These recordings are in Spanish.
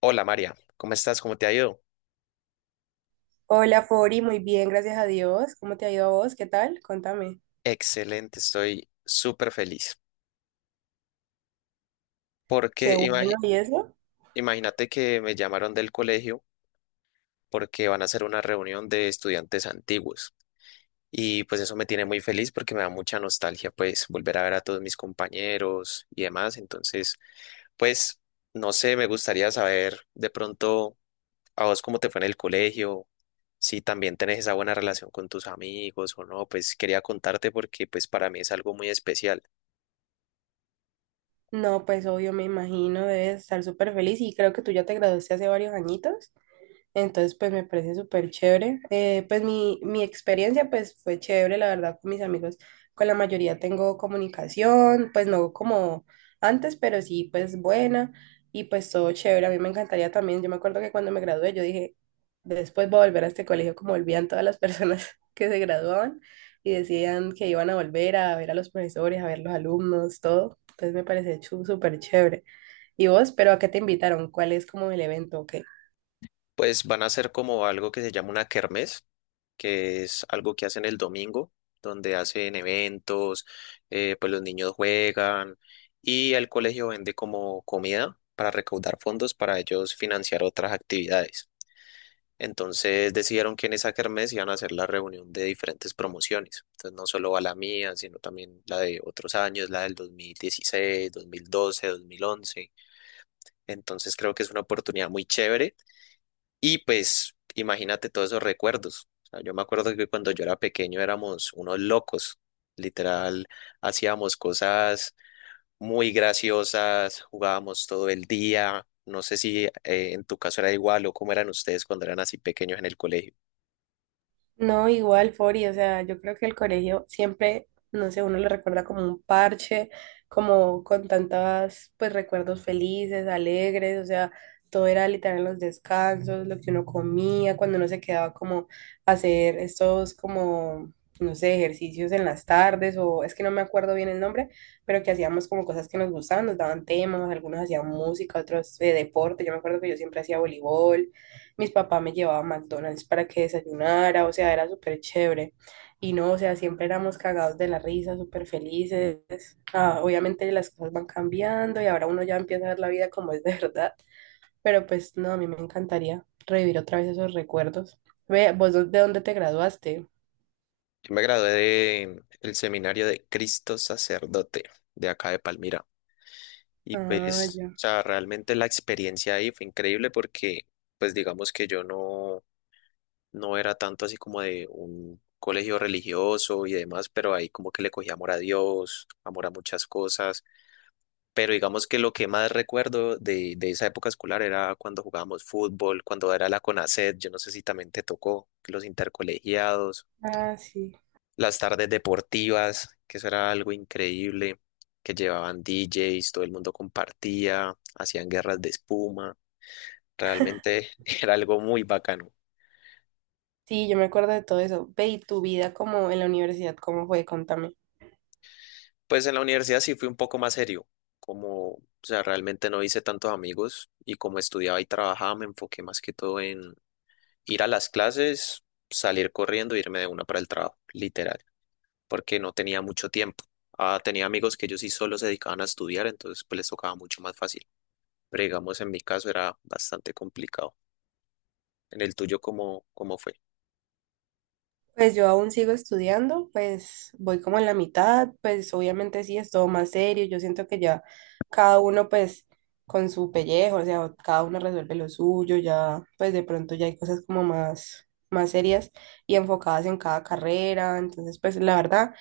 Hola María, ¿cómo estás? ¿Cómo te ha ido? Hola, Fori, muy bien, gracias a Dios. ¿Cómo te ha ido a vos? ¿Qué tal? Contame. Excelente, estoy súper feliz. Porque Qué bueno, imagi- ¿y eso? Imagínate que me llamaron del colegio porque van a hacer una reunión de estudiantes antiguos. Y pues eso me tiene muy feliz porque me da mucha nostalgia, pues volver a ver a todos mis compañeros y demás. Entonces, pues no sé, me gustaría saber de pronto a vos cómo te fue en el colegio, si también tenés esa buena relación con tus amigos o no. Pues quería contarte porque pues para mí es algo muy especial. No, pues obvio, me imagino, debes estar súper feliz y creo que tú ya te graduaste hace varios añitos. Entonces, pues me parece súper chévere. Pues mi experiencia pues fue chévere, la verdad, con mis amigos. Con la mayoría tengo comunicación, pues no como antes, pero sí pues buena y pues todo chévere. A mí me encantaría también, yo me acuerdo que cuando me gradué yo dije, después voy a volver a este colegio como volvían todas las personas que se graduaban y decían que iban a volver a ver a los profesores, a ver los alumnos, todo. Entonces me parece súper chévere. ¿Y vos, pero a qué te invitaron? ¿Cuál es como el evento? ¿O qué? Pues van a ser como algo que se llama una kermés, que es algo que hacen el domingo, donde hacen eventos, pues los niños juegan y el colegio vende como comida para recaudar fondos para ellos financiar otras actividades. Entonces decidieron que en esa kermés iban a hacer la reunión de diferentes promociones. Entonces no solo va la mía, sino también la de otros años, la del 2016, 2012, 2011. Entonces creo que es una oportunidad muy chévere y pues imagínate todos esos recuerdos. O sea, yo me acuerdo que cuando yo era pequeño éramos unos locos. Literal, hacíamos cosas muy graciosas, jugábamos todo el día. No sé si en tu caso era igual o cómo eran ustedes cuando eran así pequeños en el colegio. No, igual, Fori, o sea, yo creo que el colegio siempre, no sé, uno lo recuerda como un parche, como con tantas, pues, recuerdos felices, alegres, o sea, todo era literal en los descansos, lo que uno comía, cuando uno se quedaba como a hacer estos como, no sé, ejercicios en las tardes, o es que no me acuerdo bien el nombre, pero que hacíamos como cosas que nos gustaban, nos daban temas, algunos hacían música, otros deporte, yo me acuerdo que yo siempre hacía voleibol, mis papás me llevaban a McDonald's para que desayunara, o sea, era súper chévere. Y no, o sea, siempre éramos cagados de la risa, súper felices. Ah, obviamente las cosas van cambiando y ahora uno ya empieza a ver la vida como es de verdad, pero pues no, a mí me encantaría revivir otra vez esos recuerdos. Ve, ¿vos de dónde te graduaste? Yo me gradué de el seminario de Cristo Sacerdote de acá de Palmira. Y Ah, pues, ya. o sea, realmente la experiencia ahí fue increíble porque, pues digamos que yo no era tanto así como de un colegio religioso y demás, pero ahí como que le cogí amor a Dios, amor a muchas cosas. Pero digamos que lo que más recuerdo de esa época escolar era cuando jugábamos fútbol, cuando era la CONACET, yo no sé si también te tocó, los intercolegiados, Ah, sí. las tardes deportivas, que eso era algo increíble, que llevaban DJs, todo el mundo compartía, hacían guerras de espuma, realmente era algo muy bacano. Sí, yo me acuerdo de todo eso. Ve, ¿y tu vida como en la universidad, cómo fue? Contame. Pues en la universidad sí fui un poco más serio, como, o sea, realmente no hice tantos amigos y como estudiaba y trabajaba me enfoqué más que todo en ir a las clases, salir corriendo, e irme de una para el trabajo, literal, porque no tenía mucho tiempo. Ah, tenía amigos que ellos sí solo se dedicaban a estudiar, entonces pues les tocaba mucho más fácil, pero digamos en mi caso era bastante complicado. En el tuyo, ¿cómo fue? Pues yo aún sigo estudiando, pues voy como en la mitad, pues obviamente sí es todo más serio, yo siento que ya cada uno pues con su pellejo, o sea, cada uno resuelve lo suyo, ya pues de pronto ya hay cosas como más, más serias y enfocadas en cada carrera, entonces pues la verdad,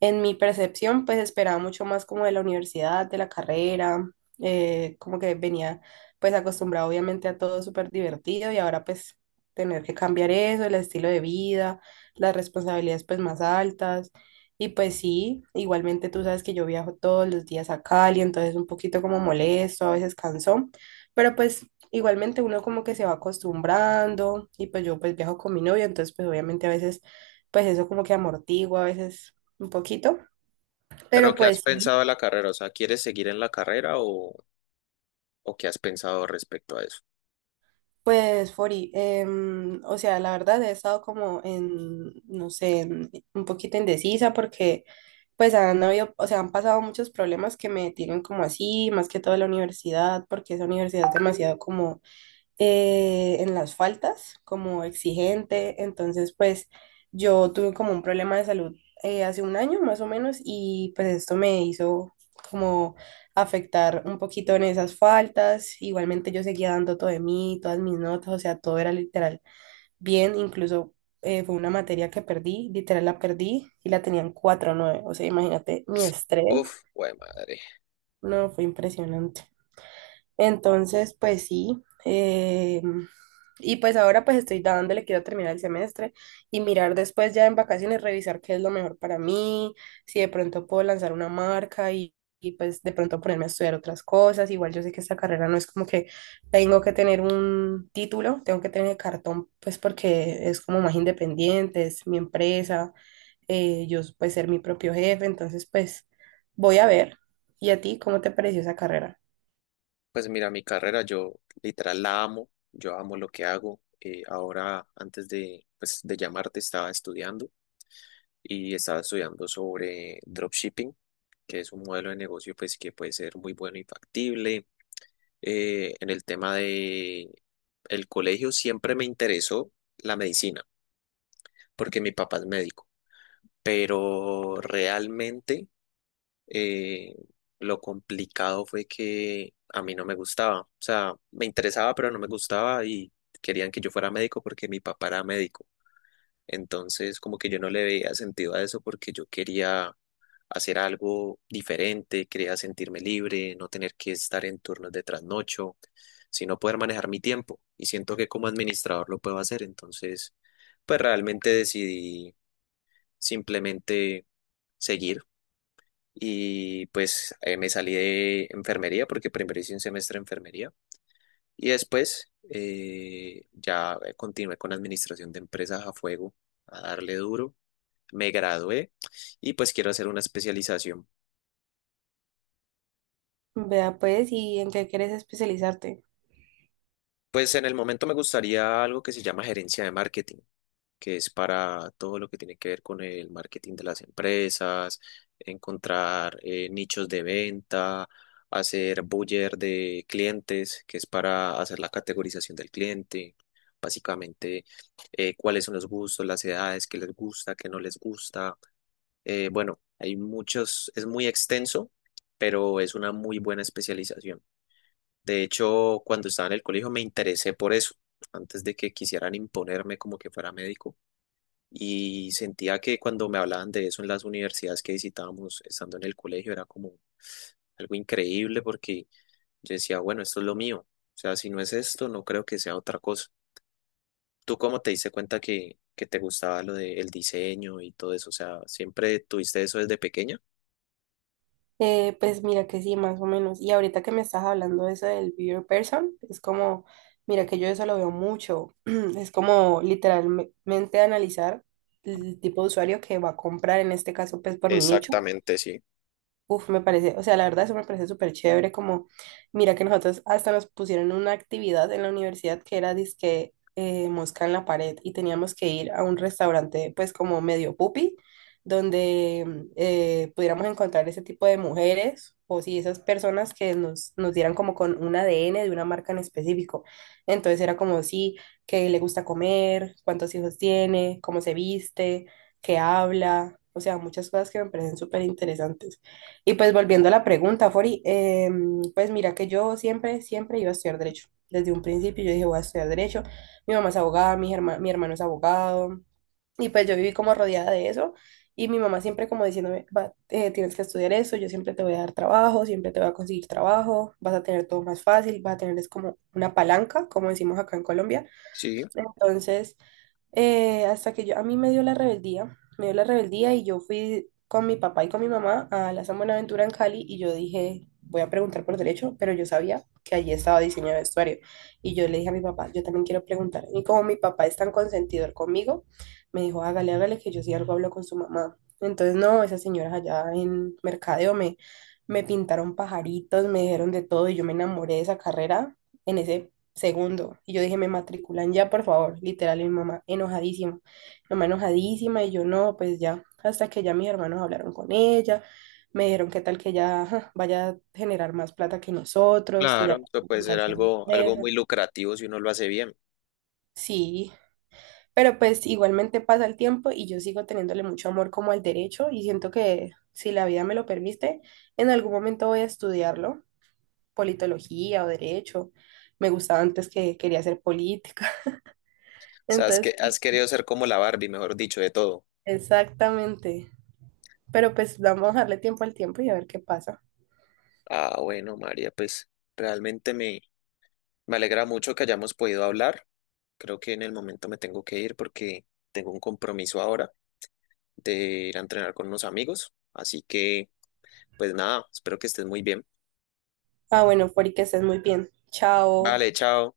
en mi percepción pues esperaba mucho más como de la universidad, de la carrera, como que venía pues acostumbrado obviamente a todo súper divertido y ahora pues tener que cambiar eso, el estilo de vida, las responsabilidades pues más altas. Y pues sí, igualmente tú sabes que yo viajo todos los días a Cali, entonces un poquito como molesto, a veces cansón, pero pues igualmente uno como que se va acostumbrando y pues yo pues viajo con mi novio, entonces pues obviamente a veces pues eso como que amortigua a veces un poquito, Pero pero ¿qué has pues sí. pensado de la carrera? O sea, ¿quieres seguir en la carrera o qué has pensado respecto a eso? Pues, Fori, o sea, la verdad he estado como en, no sé, un poquito indecisa porque pues han habido, o sea, han pasado muchos problemas que me tienen como así, más que todo la universidad, porque esa universidad es demasiado como en las faltas, como exigente. Entonces, pues yo tuve como un problema de salud hace un año más o menos y pues esto me hizo como afectar un poquito en esas faltas. Igualmente yo seguía dando todo de mí, todas mis notas, o sea, todo era literal bien, incluso fue una materia que perdí, literal la perdí y la tenían cuatro nueve, o sea, imagínate mi estrés, Uf, güey, madre. no, fue impresionante. Entonces, pues sí, y pues ahora pues estoy dándole, quiero terminar el semestre y mirar después ya en vacaciones, revisar qué es lo mejor para mí, si de pronto puedo lanzar una marca y, pues de pronto ponerme a estudiar otras cosas. Igual yo sé que esta carrera no es como que tengo que tener un título, tengo que tener el cartón pues porque es como más independiente, es mi empresa, yo pues ser mi propio jefe, entonces pues voy a ver. ¿Y a ti cómo te pareció esa carrera? Pues mira, mi carrera, yo literal la amo, yo amo lo que hago. Ahora, antes de, pues, de llamarte, estaba estudiando y estaba estudiando sobre dropshipping, que es un modelo de negocio pues, que puede ser muy bueno y factible. En el tema de el colegio siempre me interesó la medicina, porque mi papá es médico, pero realmente eh, lo complicado fue que a mí no me gustaba. O sea, me interesaba, pero no me gustaba y querían que yo fuera médico porque mi papá era médico. Entonces, como que yo no le veía sentido a eso porque yo quería hacer algo diferente, quería sentirme libre, no tener que estar en turnos de trasnocho, sino poder manejar mi tiempo. Y siento que como administrador lo puedo hacer. Entonces, pues realmente decidí simplemente seguir y pues me salí de enfermería porque primero hice un semestre de enfermería y después ya continué con administración de empresas a fuego, a darle duro. Me gradué y pues quiero hacer una especialización. Vea pues, ¿y en qué quieres especializarte? Pues en el momento me gustaría algo que se llama gerencia de marketing, que es para todo lo que tiene que ver con el marketing de las empresas, encontrar nichos de venta, hacer buyer de clientes, que es para hacer la categorización del cliente, básicamente cuáles son los gustos, las edades, qué les gusta, qué no les gusta. Bueno, hay muchos, es muy extenso, pero es una muy buena especialización. De hecho, cuando estaba en el colegio me interesé por eso, antes de que quisieran imponerme como que fuera médico y sentía que cuando me hablaban de eso en las universidades que visitábamos, estando en el colegio, era como algo increíble porque yo decía, bueno, esto es lo mío. O sea, si no es esto, no creo que sea otra cosa. ¿Tú cómo te diste cuenta que te gustaba lo del diseño y todo eso? O sea, ¿siempre tuviste eso desde pequeña? Pues mira que sí, más o menos. Y ahorita que me estás hablando de eso del Be Your Person, es como, mira que yo eso lo veo mucho. Es como literalmente analizar el tipo de usuario que va a comprar, en este caso, pues por mi nicho. Exactamente, sí. Uf, me parece, o sea, la verdad eso me parece súper chévere, como, mira que nosotros hasta nos pusieron una actividad en la universidad que era disque mosca en la pared y teníamos que ir a un restaurante pues como medio pupi, donde pudiéramos encontrar ese tipo de mujeres o si esas personas que nos, nos dieran como con un ADN de una marca en específico. Entonces era como, sí, qué le gusta comer, cuántos hijos tiene, cómo se viste, qué habla, o sea, muchas cosas que me parecen súper interesantes. Y pues volviendo a la pregunta, Fori, pues mira que yo siempre, siempre iba a estudiar derecho. Desde un principio yo dije, voy a estudiar derecho. Mi mamá es abogada, mi hermano es abogado. Y pues yo viví como rodeada de eso. Y mi mamá siempre como diciéndome, "Va, tienes que estudiar eso, yo siempre te voy a dar trabajo, siempre te voy a conseguir trabajo, vas a tener todo más fácil, vas a tener es como una palanca, como decimos acá en Colombia." Sí, Entonces hasta que yo, a mí me dio la rebeldía, me dio la rebeldía y yo fui con mi papá y con mi mamá a la San Buenaventura en Cali y yo dije, voy a preguntar por derecho, pero yo sabía que allí estaba diseño de vestuario y yo le dije a mi papá, yo también quiero preguntar. Y como mi papá es tan consentidor conmigo, me dijo, hágale, hágale, que yo sí algo hablo con su mamá. Entonces, no, esas señoras allá en Mercadeo me, me pintaron pajaritos, me dijeron de todo y yo me enamoré de esa carrera en ese segundo. Y yo dije, me matriculan ya, por favor. Literal, y mi mamá enojadísima. Mi mamá enojadísima y yo no, pues ya. Hasta que ya mis hermanos hablaron con ella, me dijeron qué tal que ella ajá, vaya a generar más plata que nosotros, que claro, ya puede eso puede ser montarse en una algo, algo muy empresa. lucrativo si uno lo hace bien. O Sí, pero pues igualmente pasa el tiempo y yo sigo teniéndole mucho amor como al derecho y siento que si la vida me lo permite, en algún momento voy a estudiarlo, politología o derecho. Me gustaba antes que quería hacer política. sea, es que Entonces, has querido ser como la Barbie, mejor dicho, de todo. exactamente. Pero pues vamos a darle tiempo al tiempo y a ver qué pasa. Ah, bueno, María, pues realmente me, me alegra mucho que hayamos podido hablar. Creo que en el momento me tengo que ir porque tengo un compromiso ahora de ir a entrenar con unos amigos. Así que, pues nada, espero que estés muy bien. Ah, bueno, Fori, que estés muy bien. Chao. Vale, chao.